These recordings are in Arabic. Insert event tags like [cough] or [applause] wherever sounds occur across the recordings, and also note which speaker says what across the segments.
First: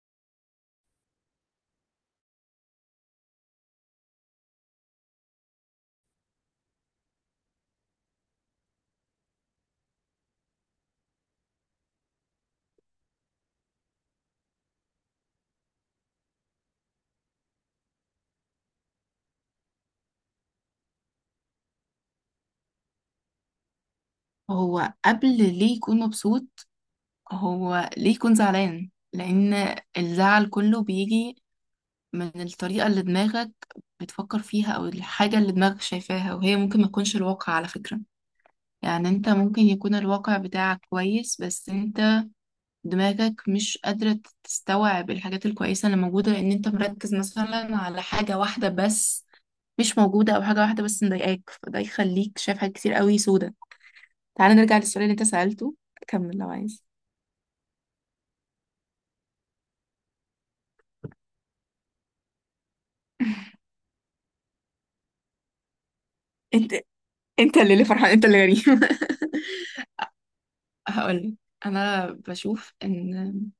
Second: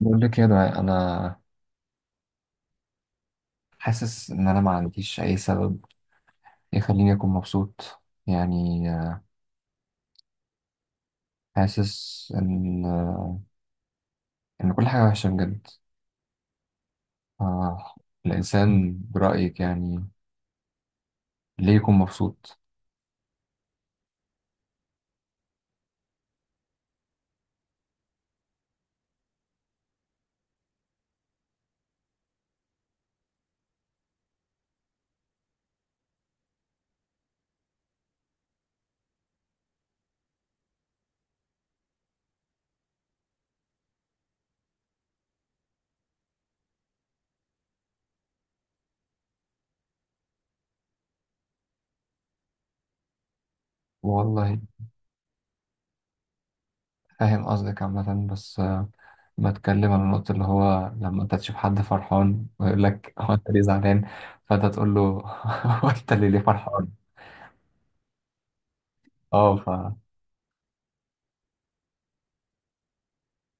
Speaker 1: بقول لك يا دعاء، انا حاسس ان انا ما عنديش اي سبب يخليني اكون مبسوط يعني حاسس ان كل حاجه وحشه بجد. آه، الانسان برايك يعني ليه يكون مبسوط؟
Speaker 2: هو قبل ليه يكون مبسوط؟ هو ليه يكون زعلان؟ لأن الزعل كله بيجي من الطريقة اللي دماغك بتفكر فيها أو الحاجة اللي دماغك شايفاها، وهي ممكن ما تكونش الواقع على فكرة. يعني انت ممكن يكون الواقع بتاعك كويس، بس انت دماغك مش قادرة تستوعب الحاجات الكويسة اللي موجودة، لأن انت مركز مثلا على حاجة واحدة بس مش موجودة، أو حاجة واحدة بس مضايقاك، فده يخليك شايف حاجات كتير قوي سودة. تعال
Speaker 1: والله.
Speaker 2: نرجع للسؤال اللي انت سألته، كمل لو عايز.
Speaker 1: فاهم قصدك عامه، بس بتكلم عن النقطه اللي هو لما انت تشوف حد فرحان ويقول لك [laughs] هو انت ليه زعلان؟ فانت تقول له [laughs] هو انت اللي ليه
Speaker 2: انت
Speaker 1: فرحان؟
Speaker 2: انت اللي فرحان، انت اللي غريب. [laughs]
Speaker 1: اه
Speaker 2: هقولك، انا بشوف ان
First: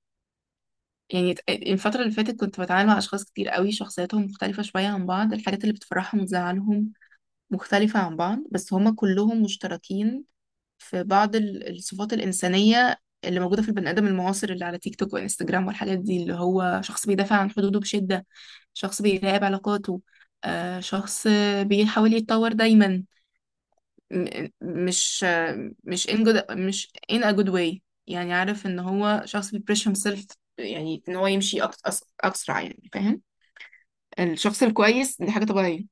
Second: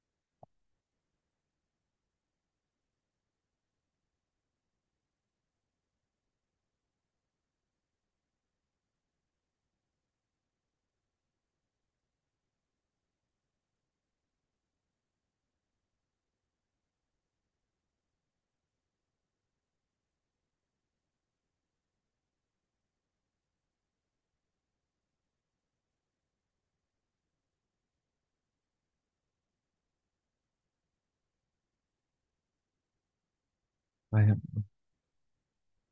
Speaker 2: يعني الفتره اللي فاتت كنت بتعامل مع اشخاص كتير قوي، شخصياتهم مختلفه شويه عن بعض، الحاجات اللي بتفرحهم وتزعلهم مختلفه عن بعض، بس هما كلهم مشتركين في بعض الصفات الانسانيه اللي موجوده في البني ادم المعاصر، اللي على تيك توك وانستجرام والحاجات دي. اللي هو شخص بيدافع عن حدوده بشده، شخص بيراقب علاقاته، شخص بيحاول يتطور دايما، م- مش مش in good، مش in a good way. يعني عارف ان هو شخص بيبريش himself، يعني ان هو يمشي اسرع، يعني فاهم؟
Speaker 1: فاهم.
Speaker 2: الشخص الكويس، دي حاجة طبيعية.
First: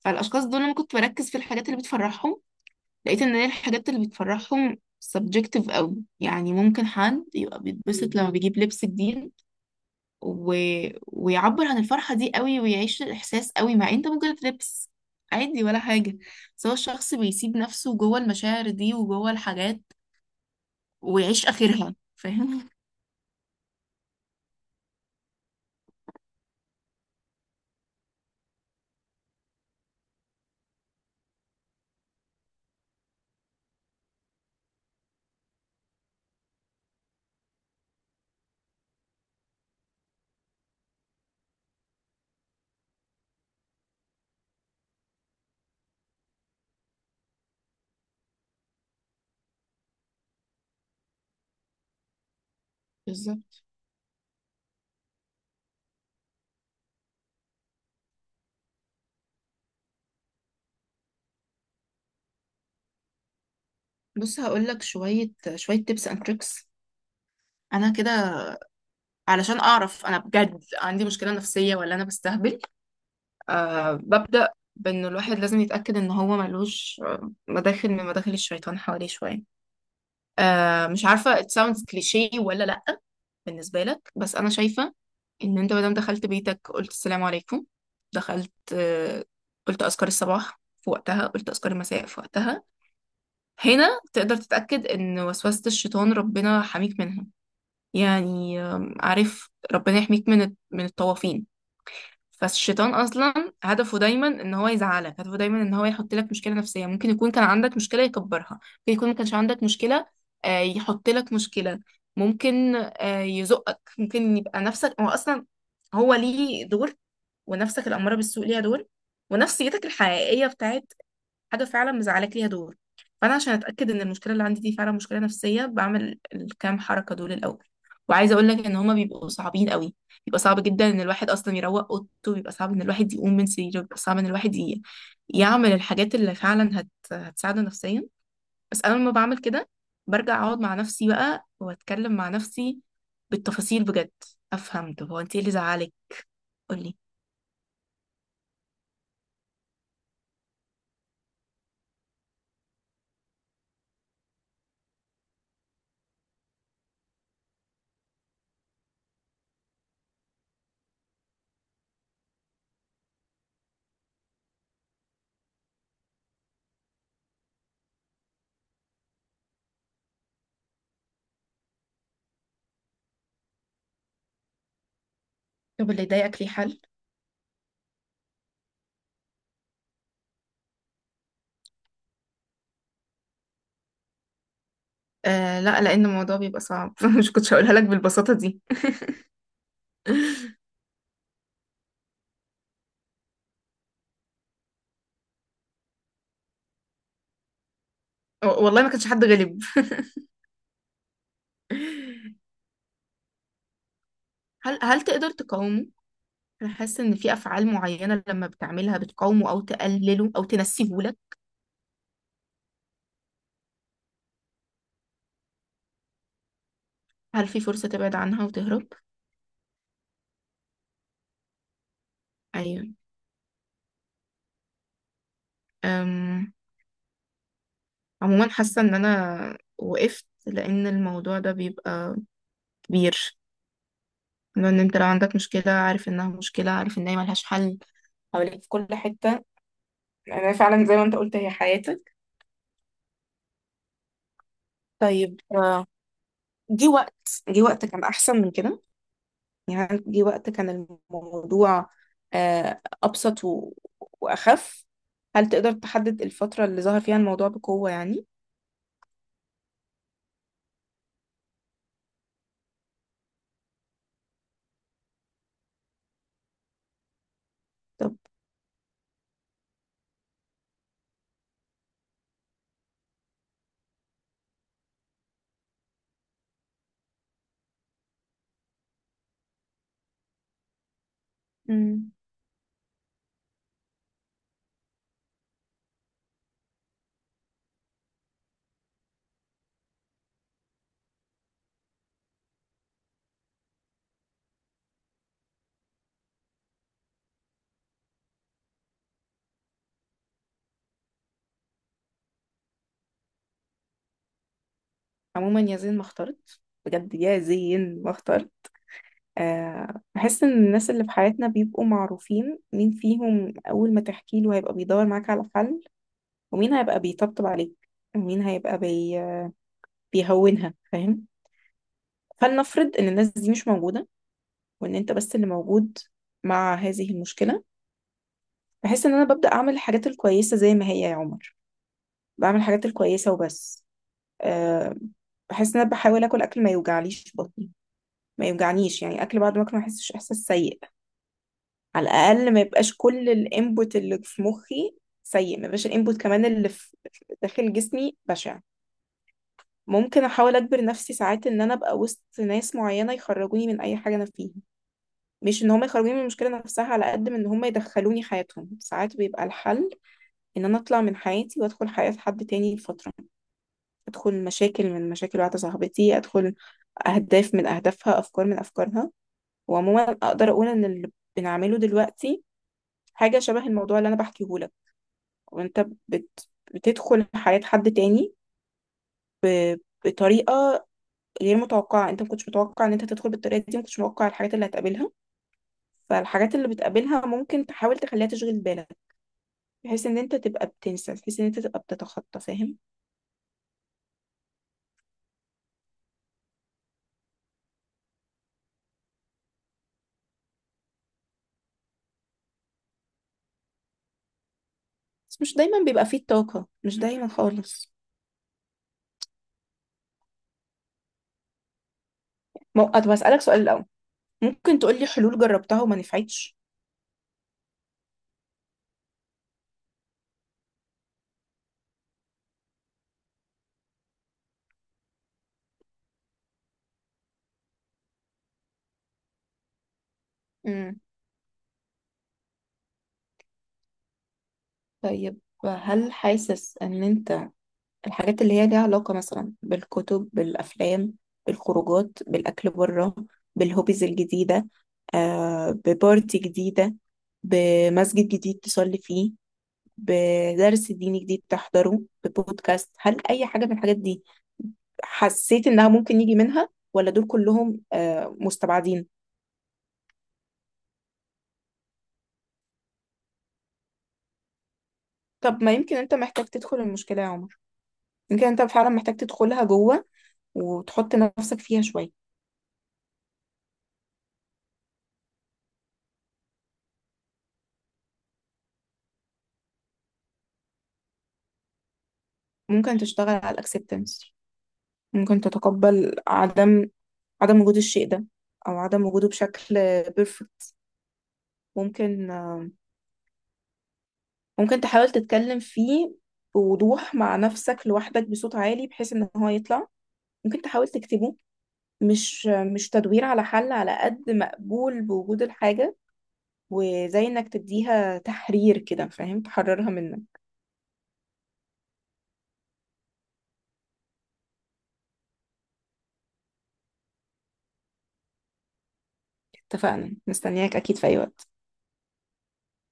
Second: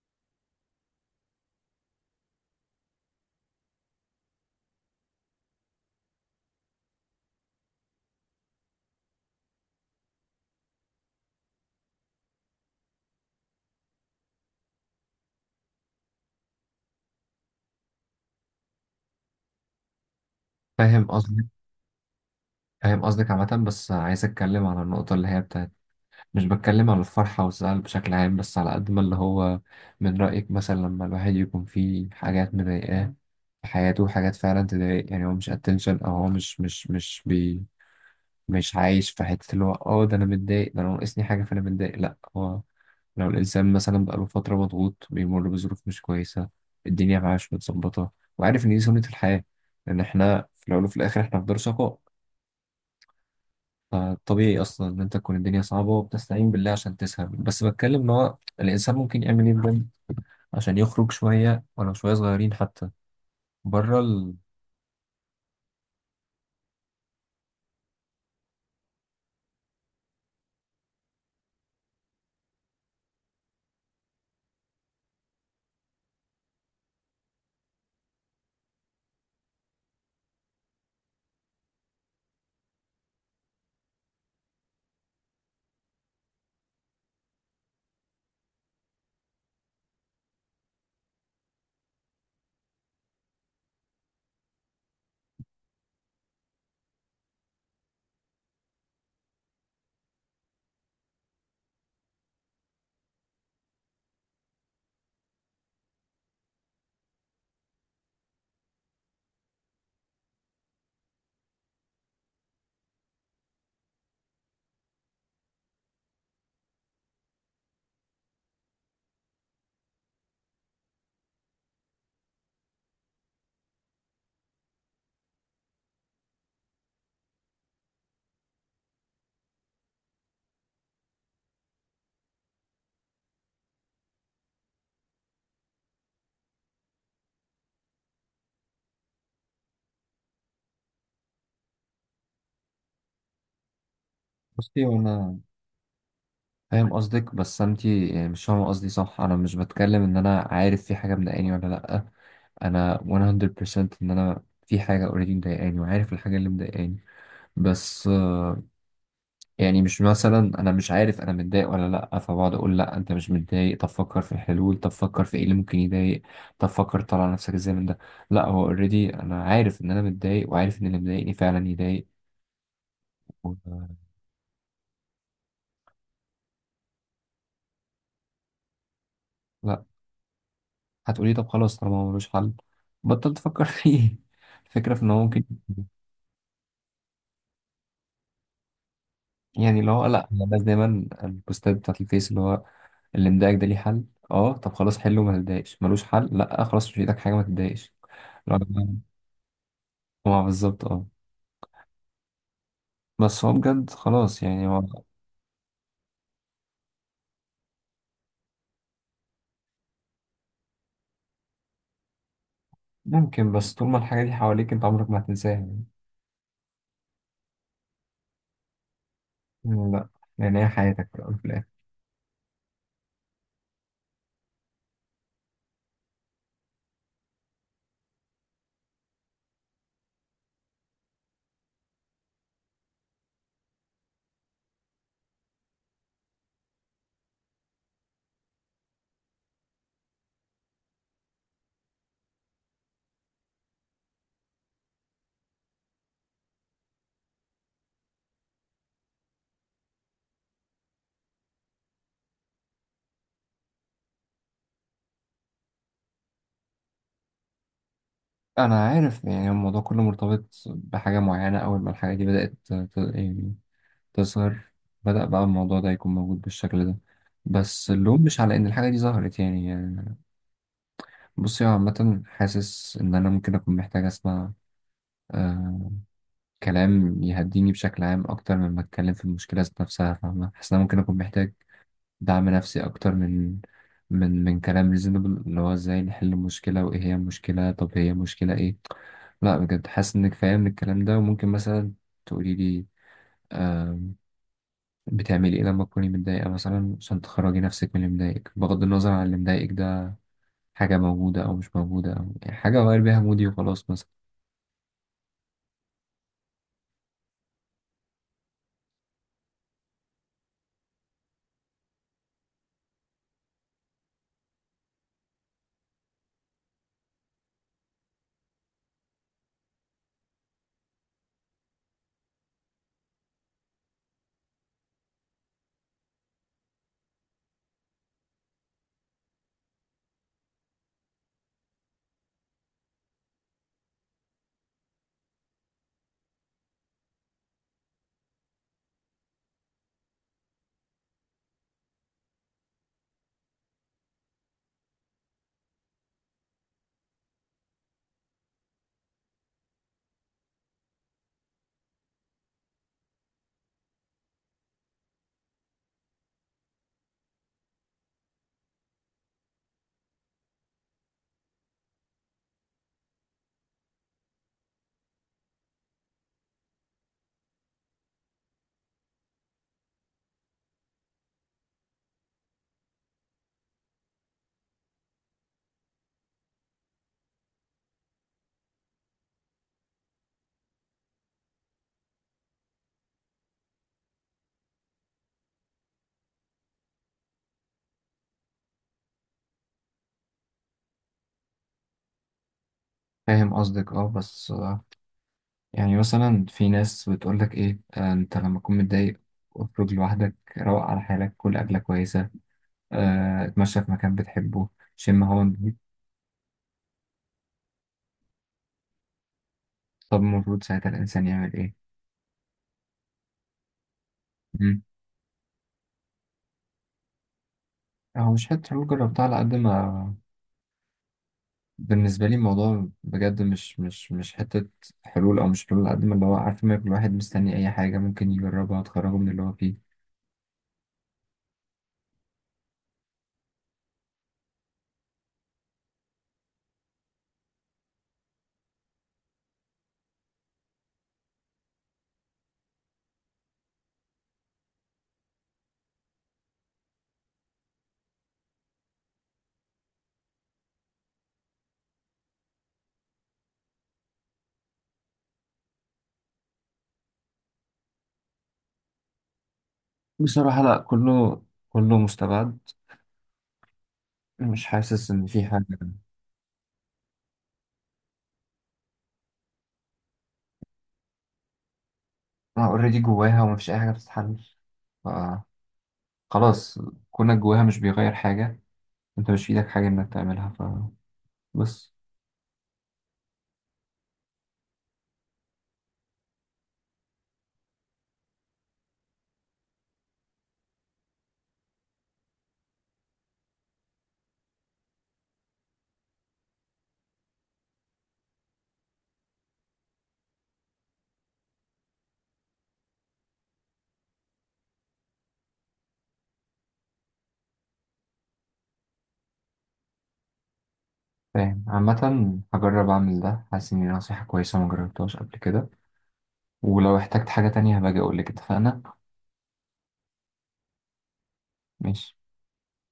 Speaker 2: فالاشخاص دول لما كنت بركز في الحاجات اللي بتفرحهم، لقيت ان هي الحاجات اللي بتفرحهم subjective قوي. يعني ممكن حد يبقى بيتبسط لما بيجيب لبس جديد و... ويعبر عن الفرحة دي قوي، ويعيش الإحساس قوي، مع انت ممكن تلبس عادي ولا حاجة. بس هو الشخص بيسيب نفسه جوه المشاعر دي وجوه الحاجات
Speaker 1: فاهم قصدك.
Speaker 2: ويعيش آخرها، فاهم؟
Speaker 1: فاهم قصدك عامة، بس عايز أتكلم عن النقطة اللي هي بتاعت. مش بتكلم على الفرحة والزعل بشكل عام، بس على قد ما اللي هو من رأيك مثلا لما الواحد يكون فيه حاجات مضايقاه في حياته، حاجات فعلا تضايق، يعني هو مش اتنشن، او هو مش عايش في حتة اللي هو اه ده انا متضايق، ده انا ناقصني حاجة فانا متضايق، لا هو. لو الإنسان مثلا بقاله فترة مضغوط بيمر بظروف مش كويسة، الدنيا معاه مش متظبطة، وعارف إن دي سنة الحياة، لأن إحنا في الأول وفي الآخر إحنا في دار شقاء.
Speaker 2: بالظبط.
Speaker 1: فطبيعي اصلا ان انت تكون الدنيا صعبه وبتستعين بالله عشان تسهر، بس بتكلم ان هو الانسان ممكن يعمل ايه بجد عشان يخرج شويه ولو شويه صغيرين حتى بره ال.
Speaker 2: بص، هقولك شوية شوية tips and tricks. أنا كده علشان أعرف أنا بجد عندي مشكلة نفسية ولا أنا بستهبل، أه، ببدأ بأن الواحد لازم يتأكد إن هو ملوش مداخل من مداخل الشيطان حواليه شوية. أه، مش عارفة it sounds cliché ولا لأ بالنسبة لك، بس أنا شايفة إن أنت مادام دخلت بيتك قلت السلام عليكم، دخلت قلت أذكار الصباح في وقتها، قلت أذكار المساء في وقتها، هنا تقدر تتأكد إن وسوسة الشيطان ربنا حميك منها. يعني عارف، ربنا يحميك من من الطوافين. فالشيطان اصلا هدفه دايما ان هو يزعلك، هدفه دايما ان هو يحط لك مشكله نفسيه. ممكن يكون كان عندك مشكله يكبرها، ممكن يكون ما كانش عندك مشكله يحط لك مشكله، ممكن يزقك، ممكن يبقى نفسك. هو اصلا هو ليه دور، ونفسك الاماره بالسوء ليها دور، ونفسيتك الحقيقيه بتاعت حاجه فعلا مزعلاك ليها دور. فانا عشان اتاكد ان المشكله اللي عندي دي فعلا مشكله نفسيه، بعمل الكام حركه دول الاول. وعايزه اقول لك ان هما بيبقوا صعبين قوي. بيبقى صعب جدا ان الواحد اصلا يروق اوضته، بيبقى صعب ان الواحد يقوم من سريره، بيبقى صعب ان الواحد يعمل الحاجات اللي فعلا هتساعده نفسيا. بس انا لما بعمل كده برجع اقعد مع نفسي بقى واتكلم مع نفسي بالتفاصيل بجد،
Speaker 1: بصي،
Speaker 2: افهم طب هو انت
Speaker 1: وانا
Speaker 2: ايه اللي زعلك.
Speaker 1: فاهم
Speaker 2: قولي.
Speaker 1: قصدك، بس انت يعني مش فاهمه قصدي، صح؟ انا مش بتكلم ان انا عارف في حاجه مضايقاني ولا لا. انا 100% ان انا في حاجه اوريدي مضايقاني وعارف الحاجه اللي مضايقاني، بس يعني مش مثلا انا مش عارف انا متضايق ولا لا فبقعد اقول لا انت مش متضايق، طب فكر في الحلول، طب فكر في ايه اللي ممكن يضايق، طب فكر تطلع نفسك ازاي من ده. لا هو اوريدي انا عارف ان انا متضايق وعارف ان اللي مضايقني فعلا يضايق. و-
Speaker 2: طب اللي ضايقك ليه حل؟
Speaker 1: لا، هتقولي طب خلاص طالما هو ملوش حل بطل تفكر فيه [laughs] الفكرة في ان هو ممكن.
Speaker 2: آه لا، لان الموضوع بيبقى صعب. [laughs] مش كنتش هقولها لك بالبساطه دي. [laughs]
Speaker 1: يعني اللي هو لا هي الناس
Speaker 2: [laughs]
Speaker 1: دايما البوستات بتاعت الفيس اللي هو اللي مضايقك ده ليه حل، اه طب خلاص حله، ما تتضايقش، ملوش حل، لا خلاص مش في ايدك حاجة، ما تتضايقش.
Speaker 2: والله ما
Speaker 1: لا،
Speaker 2: كانش حد غلب.
Speaker 1: ما بالظبط اه.
Speaker 2: [laughs]
Speaker 1: بس هو بجد خلاص يعني
Speaker 2: هل
Speaker 1: هو
Speaker 2: هل تقدر تقاومه؟ أنا حاسة إن في أفعال معينة لما بتعملها بتقاومه أو تقلله أو تنسيه لك.
Speaker 1: ممكن، بس طول ما الحاجة دي حواليك انت عمرك ما هتنساها يعني.
Speaker 2: هل في فرصة تبعد عنها وتهرب؟
Speaker 1: لا. يعني هي حياتك في الأول وفي الآخر.
Speaker 2: أيوة. أم... عموما حاسة إن أنا وقفت، لأن الموضوع ده بيبقى كبير. لأن أنت لو عندك مشكلة عارف إنها مشكلة، عارف إن هي ملهاش حل، حواليك في كل حتة، أنا فعلا زي ما أنت قلت هي حياتك. طيب جه وقت، جه وقت كان أحسن من كده. يعني عندي وقت كان الموضوع أبسط وأخف. هل تقدر تحدد الفترة اللي ظهر فيها الموضوع بقوة يعني؟
Speaker 1: أنا عارف يعني الموضوع كله مرتبط بحاجة معينة، أول ما الحاجة دي بدأت يعني تظهر، بدأ بقى الموضوع ده يكون موجود بالشكل ده، بس
Speaker 2: طب.
Speaker 1: اللوم مش على إن الحاجة دي ظهرت يعني. بصي، هو عامة حاسس إن أنا ممكن أكون محتاج أسمع آه كلام يهديني بشكل عام أكتر مما أتكلم في المشكلة ذات نفسها، فاهمة؟ حاسس إن أنا ممكن أكون محتاج
Speaker 2: امم،
Speaker 1: دعم نفسي أكتر من كلام ريزونبل اللي هو ازاي نحل المشكلة وإيه هي المشكلة، طب هي مشكلة إيه. لا بجد حاسس إنك فاهم من الكلام ده، وممكن مثلا تقولي لي آم، بتعملي إيه لما تكوني متضايقة مثلا عشان تخرجي نفسك من اللي مضايقك، بغض النظر عن اللي مضايقك ده حاجة موجودة أو مش موجودة، أو يعني حاجة أغير بيها مودي وخلاص مثلا.
Speaker 2: عموما يا زين ما اخترت، بجد يا زين ما اخترت. بحس إن الناس اللي في حياتنا بيبقوا معروفين مين فيهم أول ما تحكي له هيبقى بيدور معاك على حل، ومين هيبقى بيطبطب عليك، ومين هيبقى بيهونها، فاهم؟ فلنفرض إن الناس دي مش موجودة، وإن أنت بس اللي موجود مع هذه المشكلة. بحس ان انا ببدأ اعمل الحاجات الكويسة زي ما هي يا عمر. بعمل الحاجات الكويسة وبس. أه، بحس ان انا بحاول اكل اكل ما يوجعليش بطني، ما يوجعنيش، يعني اكل بعد ما اكل ما احسش احساس سيء. على الاقل ما يبقاش كل الانبوت اللي في مخي سيء، ما يبقاش الانبوت كمان اللي في داخل جسمي بشع. ممكن احاول اجبر نفسي ساعات ان انا ابقى وسط ناس معينة يخرجوني من اي حاجة انا فيها. مش ان هم يخرجوني من المشكلة نفسها، على قد ما ان هم يدخلوني حياتهم. ساعات بيبقى الحل ان انا اطلع من حياتي وادخل حياة حد تاني لفترة. ادخل مشاكل من مشاكل واحدة صاحبتي، ادخل اهداف من اهدافها، افكار من افكارها. وعموما اقدر اقول ان اللي بنعمله دلوقتي حاجة شبه الموضوع اللي انا بحكيه لك، وانت بتدخل حياة حد تاني بطريقة غير متوقعة. انت ما كنتش متوقع ان انت تدخل بالطريقة دي، ما كنتش متوقع الحاجات اللي هتقابلها، فالحاجات اللي بتقابلها ممكن تحاول تخليها تشغل بالك، بحيث ان انت تبقى بتنسى، بحيث ان انت تبقى بتتخطى، فاهم؟
Speaker 1: فاهم قصدك اه، بس يعني مثلا في ناس بتقولك ايه، انت لما تكون متضايق اخرج لوحدك، روق على حالك، كل أكلة كويسة، اتمشى في مكان بتحبه، شم
Speaker 2: بس
Speaker 1: هوا
Speaker 2: مش
Speaker 1: نضيف.
Speaker 2: دايما بيبقى فيه الطاقة، مش دايما خالص.
Speaker 1: طب المفروض ساعتها الإنسان يعمل إيه؟
Speaker 2: طب هسألك سؤال الأول. ممكن
Speaker 1: مم.
Speaker 2: تقولي حلول جربتها وما نفعتش؟
Speaker 1: هو مش حتة حلول جربتها على قد ما بالنسبة لي الموضوع بجد مش حتة حلول، أو مش حلول على قد ما اللي هو عارف ما كل واحد مستني أي حاجة ممكن يجربها تخرجه من اللي هو فيه.
Speaker 2: امم، طيب. هل حاسس ان انت الحاجات اللي هي ليها علاقة مثلا بالكتب، بالافلام، بالخروجات، بالاكل بره، بالهوبيز الجديدة، آه ببارتي جديدة، بمسجد جديد تصلي فيه، بدرس ديني جديد تحضره، ببودكاست، هل اي حاجة من الحاجات دي حسيت انها ممكن يجي منها، ولا دول كلهم آه مستبعدين؟
Speaker 1: بصراحة لأ، كله كله مستبعد. مش حاسس إن في
Speaker 2: طب ما
Speaker 1: حاجة.
Speaker 2: يمكن انت محتاج تدخل المشكلة يا عمر. يمكن انت فعلا محتاج تدخلها جوه وتحط نفسك فيها شوية.
Speaker 1: أنا أوريدي جواها ومفيش أي حاجة بتتحل. ف- خلاص، كونك جواها مش بيغير حاجة، أنت مش في إيدك حاجة إنك تعملها، فبس.
Speaker 2: ممكن تشتغل على الاكسبتنس، ممكن تتقبل عدم عدم وجود الشيء ده، او عدم وجوده بشكل بيرفكت. ممكن ممكن تحاول تتكلم فيه بوضوح مع نفسك لوحدك بصوت عالي بحيث ان هو يطلع. ممكن تحاول تكتبه. مش مش تدوير على حل، على قد مقبول بوجود الحاجة، وزي انك تديها تحرير كده، فاهم؟ تحررها منك.
Speaker 1: فاهم، عامة هجرب أعمل ده، حاسس إن دي نصيحة كويسة ما جربتهاش قبل كده، ولو احتجت حاجة تانية هبقى أجي أقولك، اتفقنا؟
Speaker 2: اتفقنا، مستنياك اكيد في اي وقت.
Speaker 1: ماشي.